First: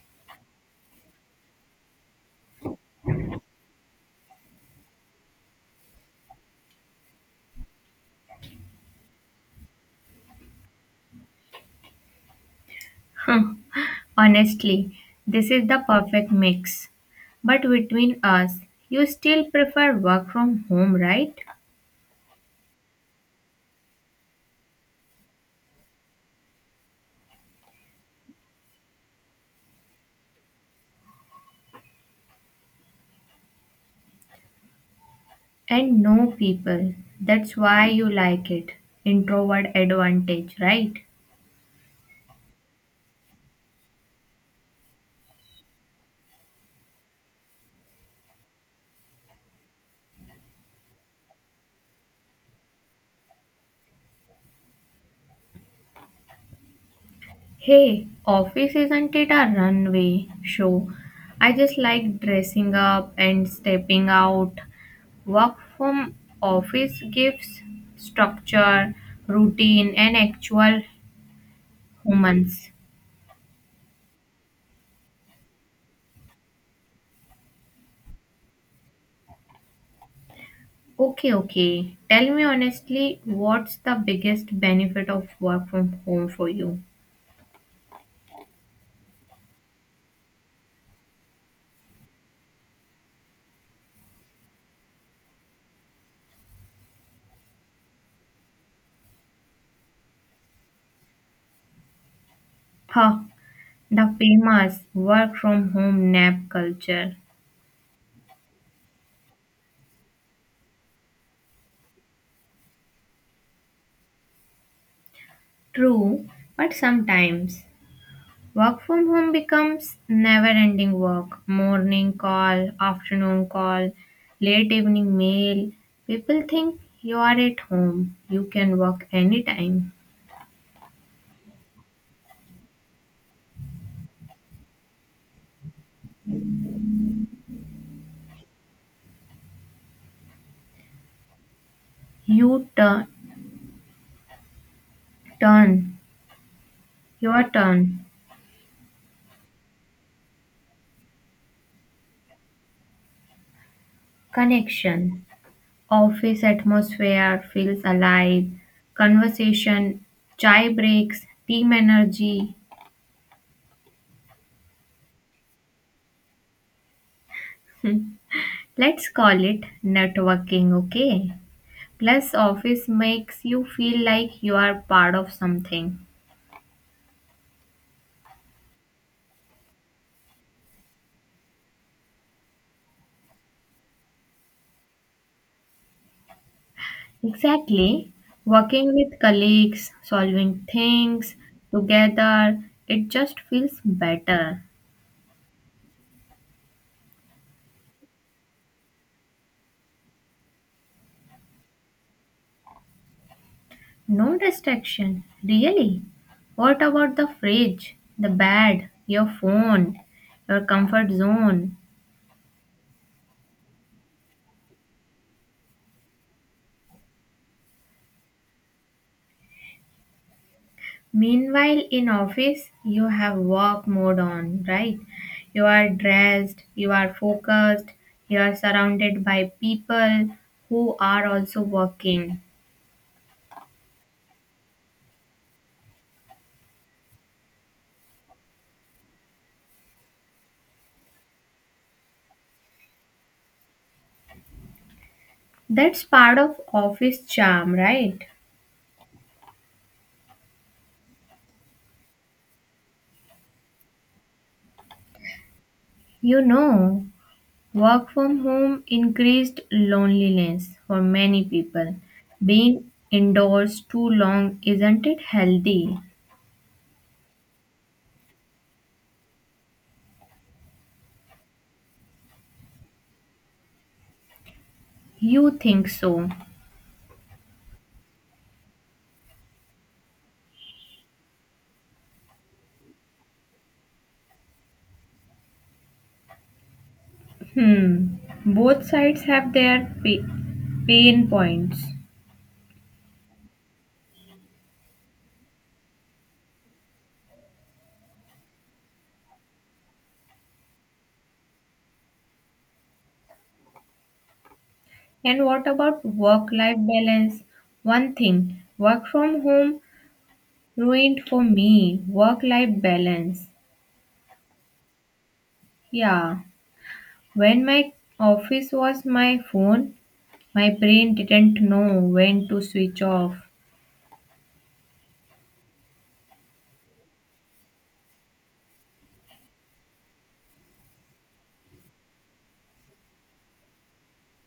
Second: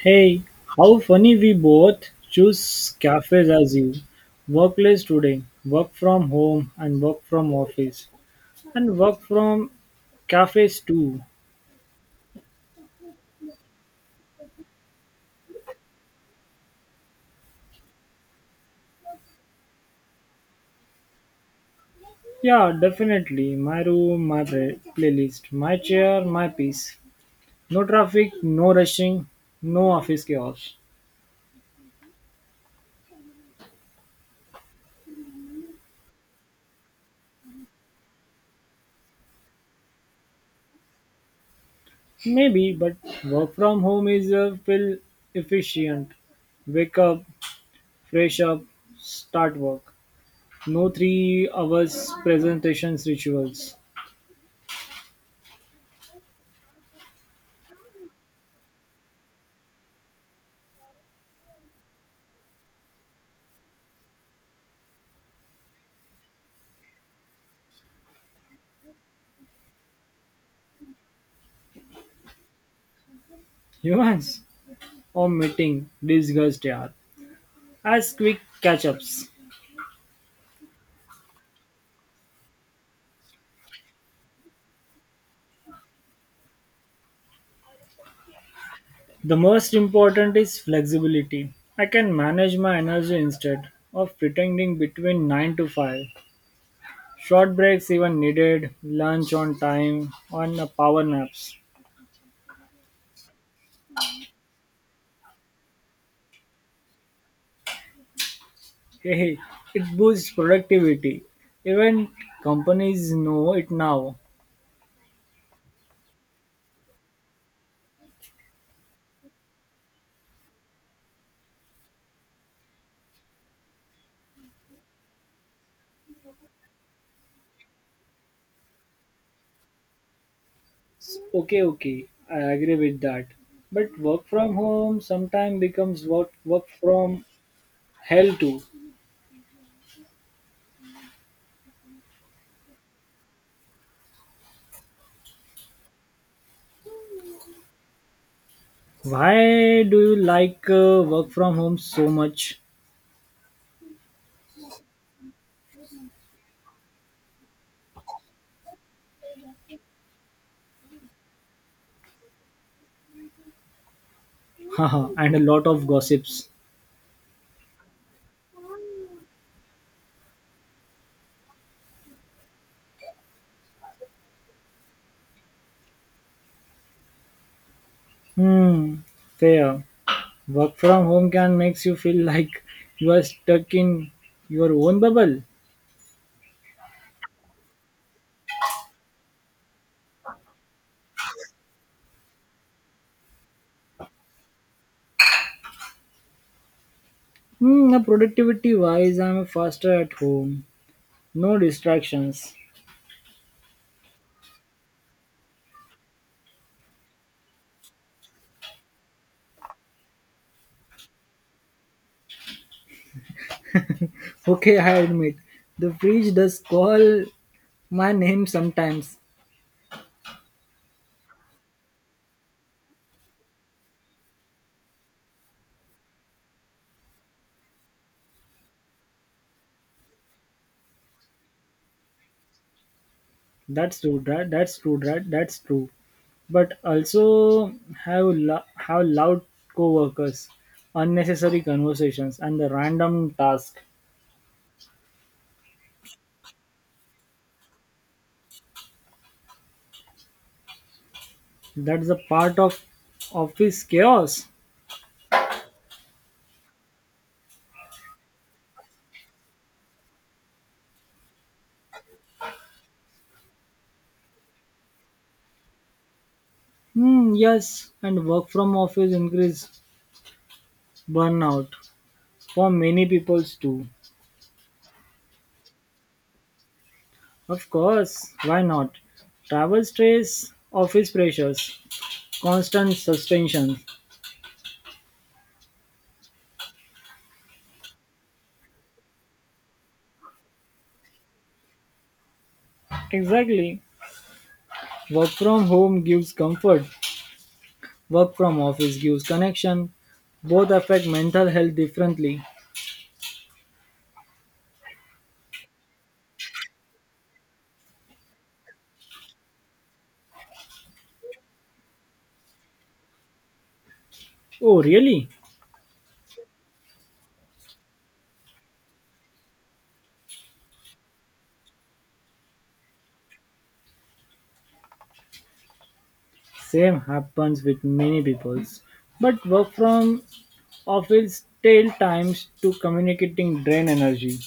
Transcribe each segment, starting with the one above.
Hey, how funny we both choose cafes as you. Workplace today, work from home and work from office and work from cafes too. Hmm, Honestly, this is the perfect mix. But between us, you still prefer work from home, right? Yeah, definitely. My room, my playlist, my chair, my peace. No traffic, no rushing, no office chaos. And no people. That's why you like it. Introvert advantage, right? Maybe, but work from home is feel efficient. Wake up, fresh up, start work. No 3 hours presentations rituals. Hey, office isn't it a runway show? I just like dressing up and stepping out. Work from office gives structure, routine, and actual humans. Humans are meeting discussed here as quick catch-ups. Okay, okay. Tell me honestly, what's the biggest benefit of work from home for you? The most important is flexibility. I can manage my energy instead of pretending between 9 to 5. Short breaks even needed, lunch on time, on a power naps. Huh, the famous work from home nap culture. Hey, hey, it boosts productivity. Even companies know it now. True, but sometimes work from home becomes never ending work. Morning call, afternoon call, late evening mail. People think you are at home. You can work anytime. Okay, okay, I agree with that. But work from home sometimes becomes work from hell too. You turn, turn, your turn, Why do you like work from home so much? connection. Office atmosphere feels alive. Conversation, chai breaks, team energy. Haha, and a lot of gossips. Let's call it networking, okay? Plus, office makes you feel like you are part of something. Hmm, fair. Work from home can makes you feel like you are stuck in your own bubble. Exactly. Working with colleagues, solving things together, it just feels better. Hmm, now productivity wise, I'm faster at home. No distractions. No distraction, really? What about the fridge, the bed, your phone, your comfort zone? Okay, I admit. The fridge does call my name sometimes. Meanwhile, in office, you have work mode on, right? You are dressed, you are focused, you are surrounded by people who are also working. That's true, right? That's true, right? That's true, but also have have loud co-workers unnecessary conversations and the random task, That's part of office charm, right? that's a part of office chaos. You know, work from home increased loneliness for many people. Being indoors too long isn't it healthy? Hmm, yes, and work from office increase burnout for many peoples too. You think so? Of course, why not? Travel stress, office pressures, constant suspensions. Hmm. Both sides have their pain points. Exactly, work from home gives comfort. Work from office gives connection. Both affect mental health differently. And what about work life balance? One thing work from home ruined for me work life balance. Oh, really? Yeah, when my office was my phone, my brain didn't know when to switch off. Same happens with many peoples. But work from office tail times to communicating drain energy.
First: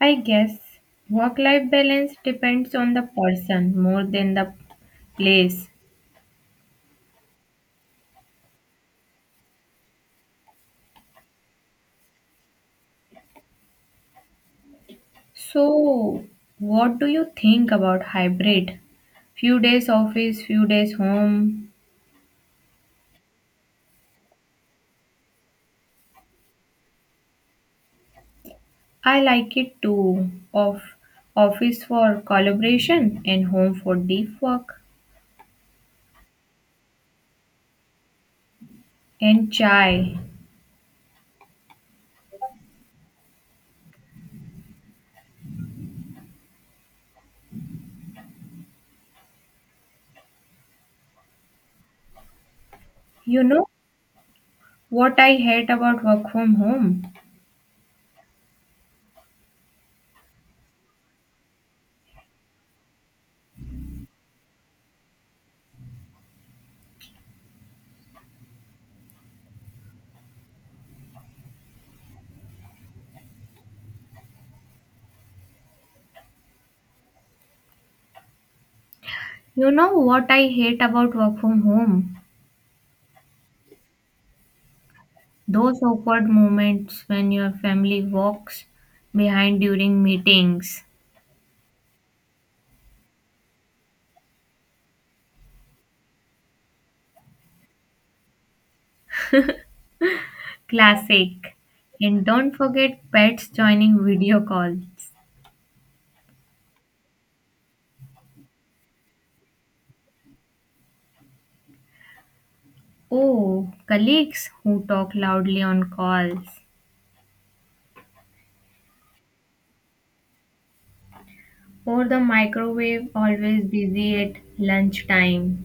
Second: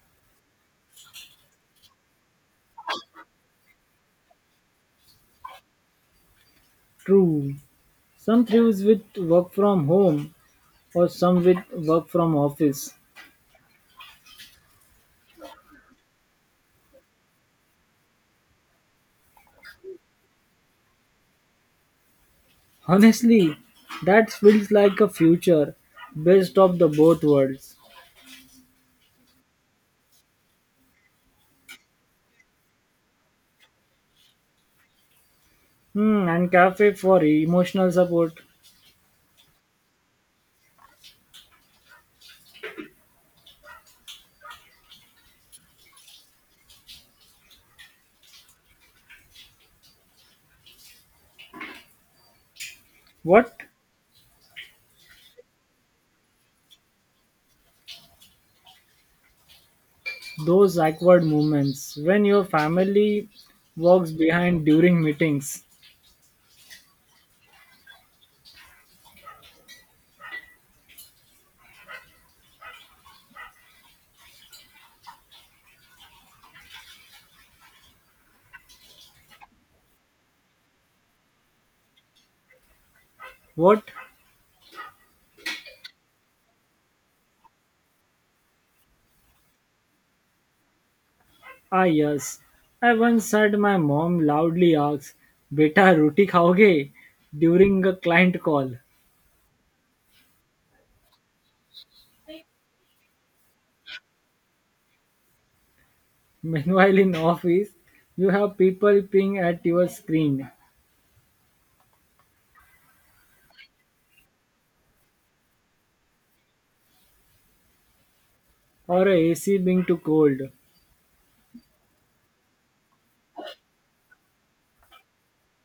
I guess work life balance depends on the person more than the place. True. Some thrives with work from home or some with work from office. So, what do you think about hybrid? Few days office, few days home. Honestly, that feels like a future. Best of the both worlds. I like it too. Of office for collaboration and home for deep work Hmm, and cafe for emotional support. and chai. You What? know what I hate about work from home? Those awkward moments when your family walks behind during meetings. You know what I hate about work from home? What? Those awkward moments when your family walks behind during meetings. Are yours? I once heard my mom loudly ask, Beta, roti khaoge? During a client call. Classic. And don't forget pets joining video calls. Meanwhile, in office, you have people peeing at your screen Oh, colleagues who talk loudly on calls. or a AC being too cold. Or the microwave always busy at lunchtime.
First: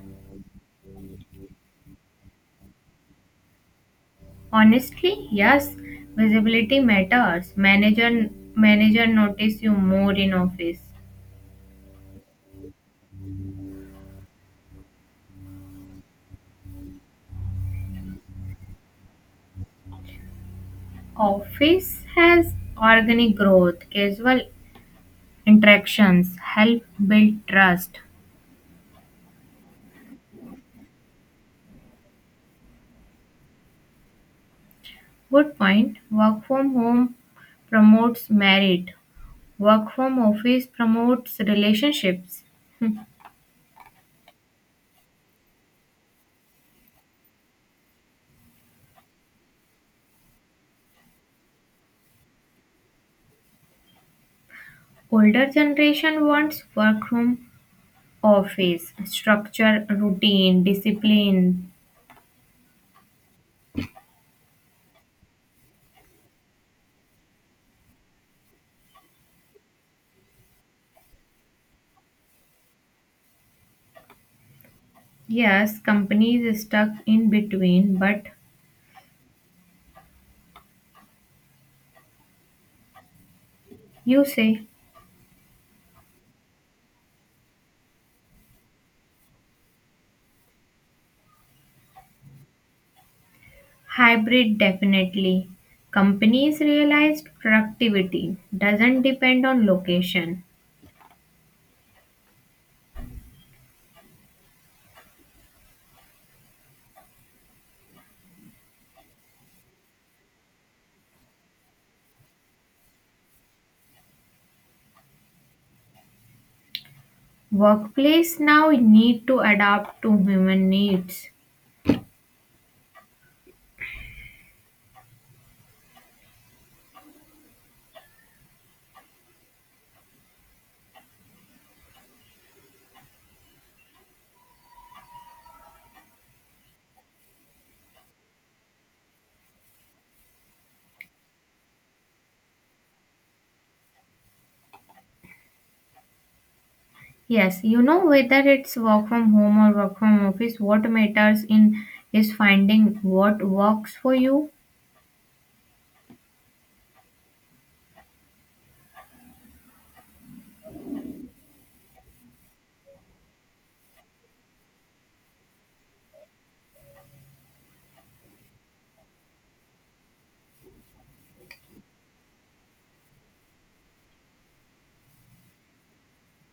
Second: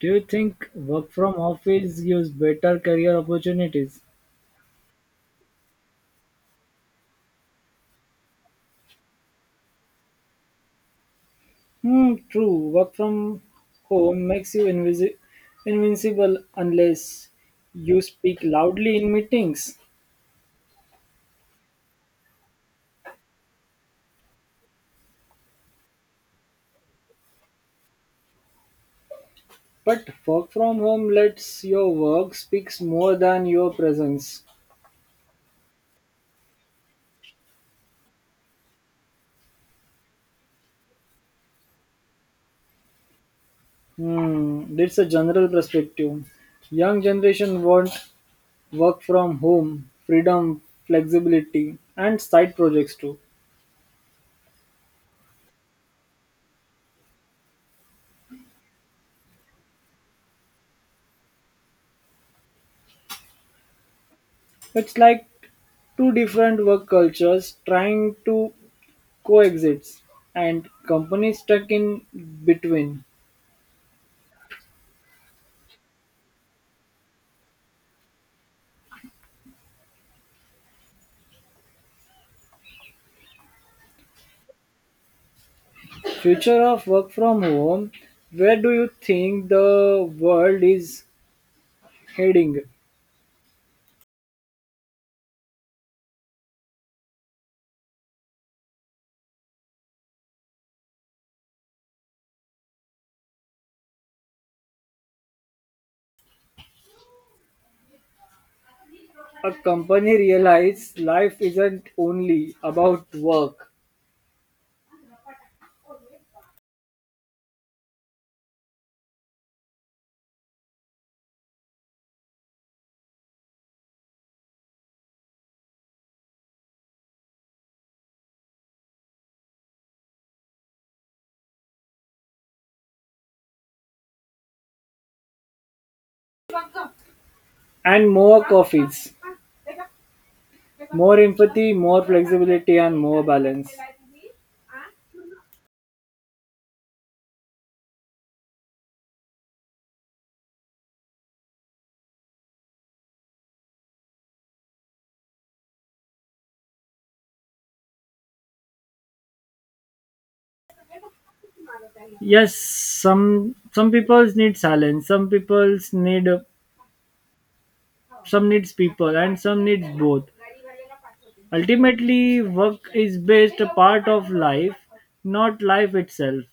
Do you think work from office gives better career opportunities? Honestly, yes, visibility matters. Manager notice you more in office. Hmm, true. Work from home makes you invincible unless you speak loudly in meetings. Office has organic growth, casual interactions help build trust. But work from home lets your work speaks more than your presence. Good point. Work from home promotes merit. Work from office promotes relationships. Hmm. Hmm, that's a general perspective. Young generation want work from home, freedom, flexibility, and side projects too. Older generation wants work from office structure, routine, discipline. It's like two different work cultures trying to coexists and companies stuck in between. Yes, companies stuck in between, but you say Future of work from home, where do you think the world is heading? hybrid definitely. Companies realized productivity doesn't depend on location. A company realizes life isn't only about work Workplace now need to adapt to human needs. and more coffees, more empathy, more flexibility, and more balance. Yes, you know, whether it's work from home or work from office, what matters in is finding what works for you. Yes, some people need silence, some people need, some needs people, and some needs both. Ultimately, work is best a part of life, not life itself.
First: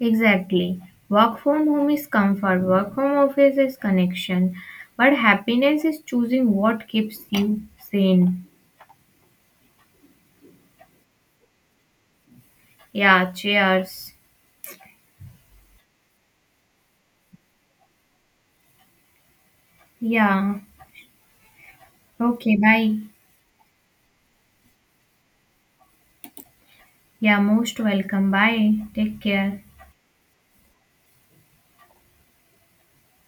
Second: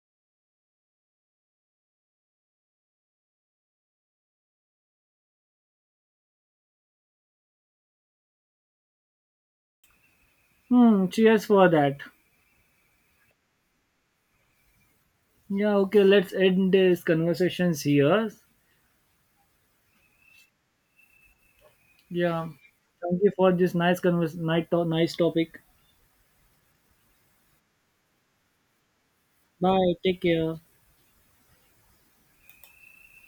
Exactly. Work from home is comfort, work from office is connection, but happiness is choosing what keeps you sane. Hmm, cheers for that. Yeah, cheers. Yeah, okay, let's end this conversations here. Yeah. Yeah. Okay, bye. Thank you for this nice convers nice, to- nice topic. Yeah, most welcome. Bye. Take care. Bye. Take care.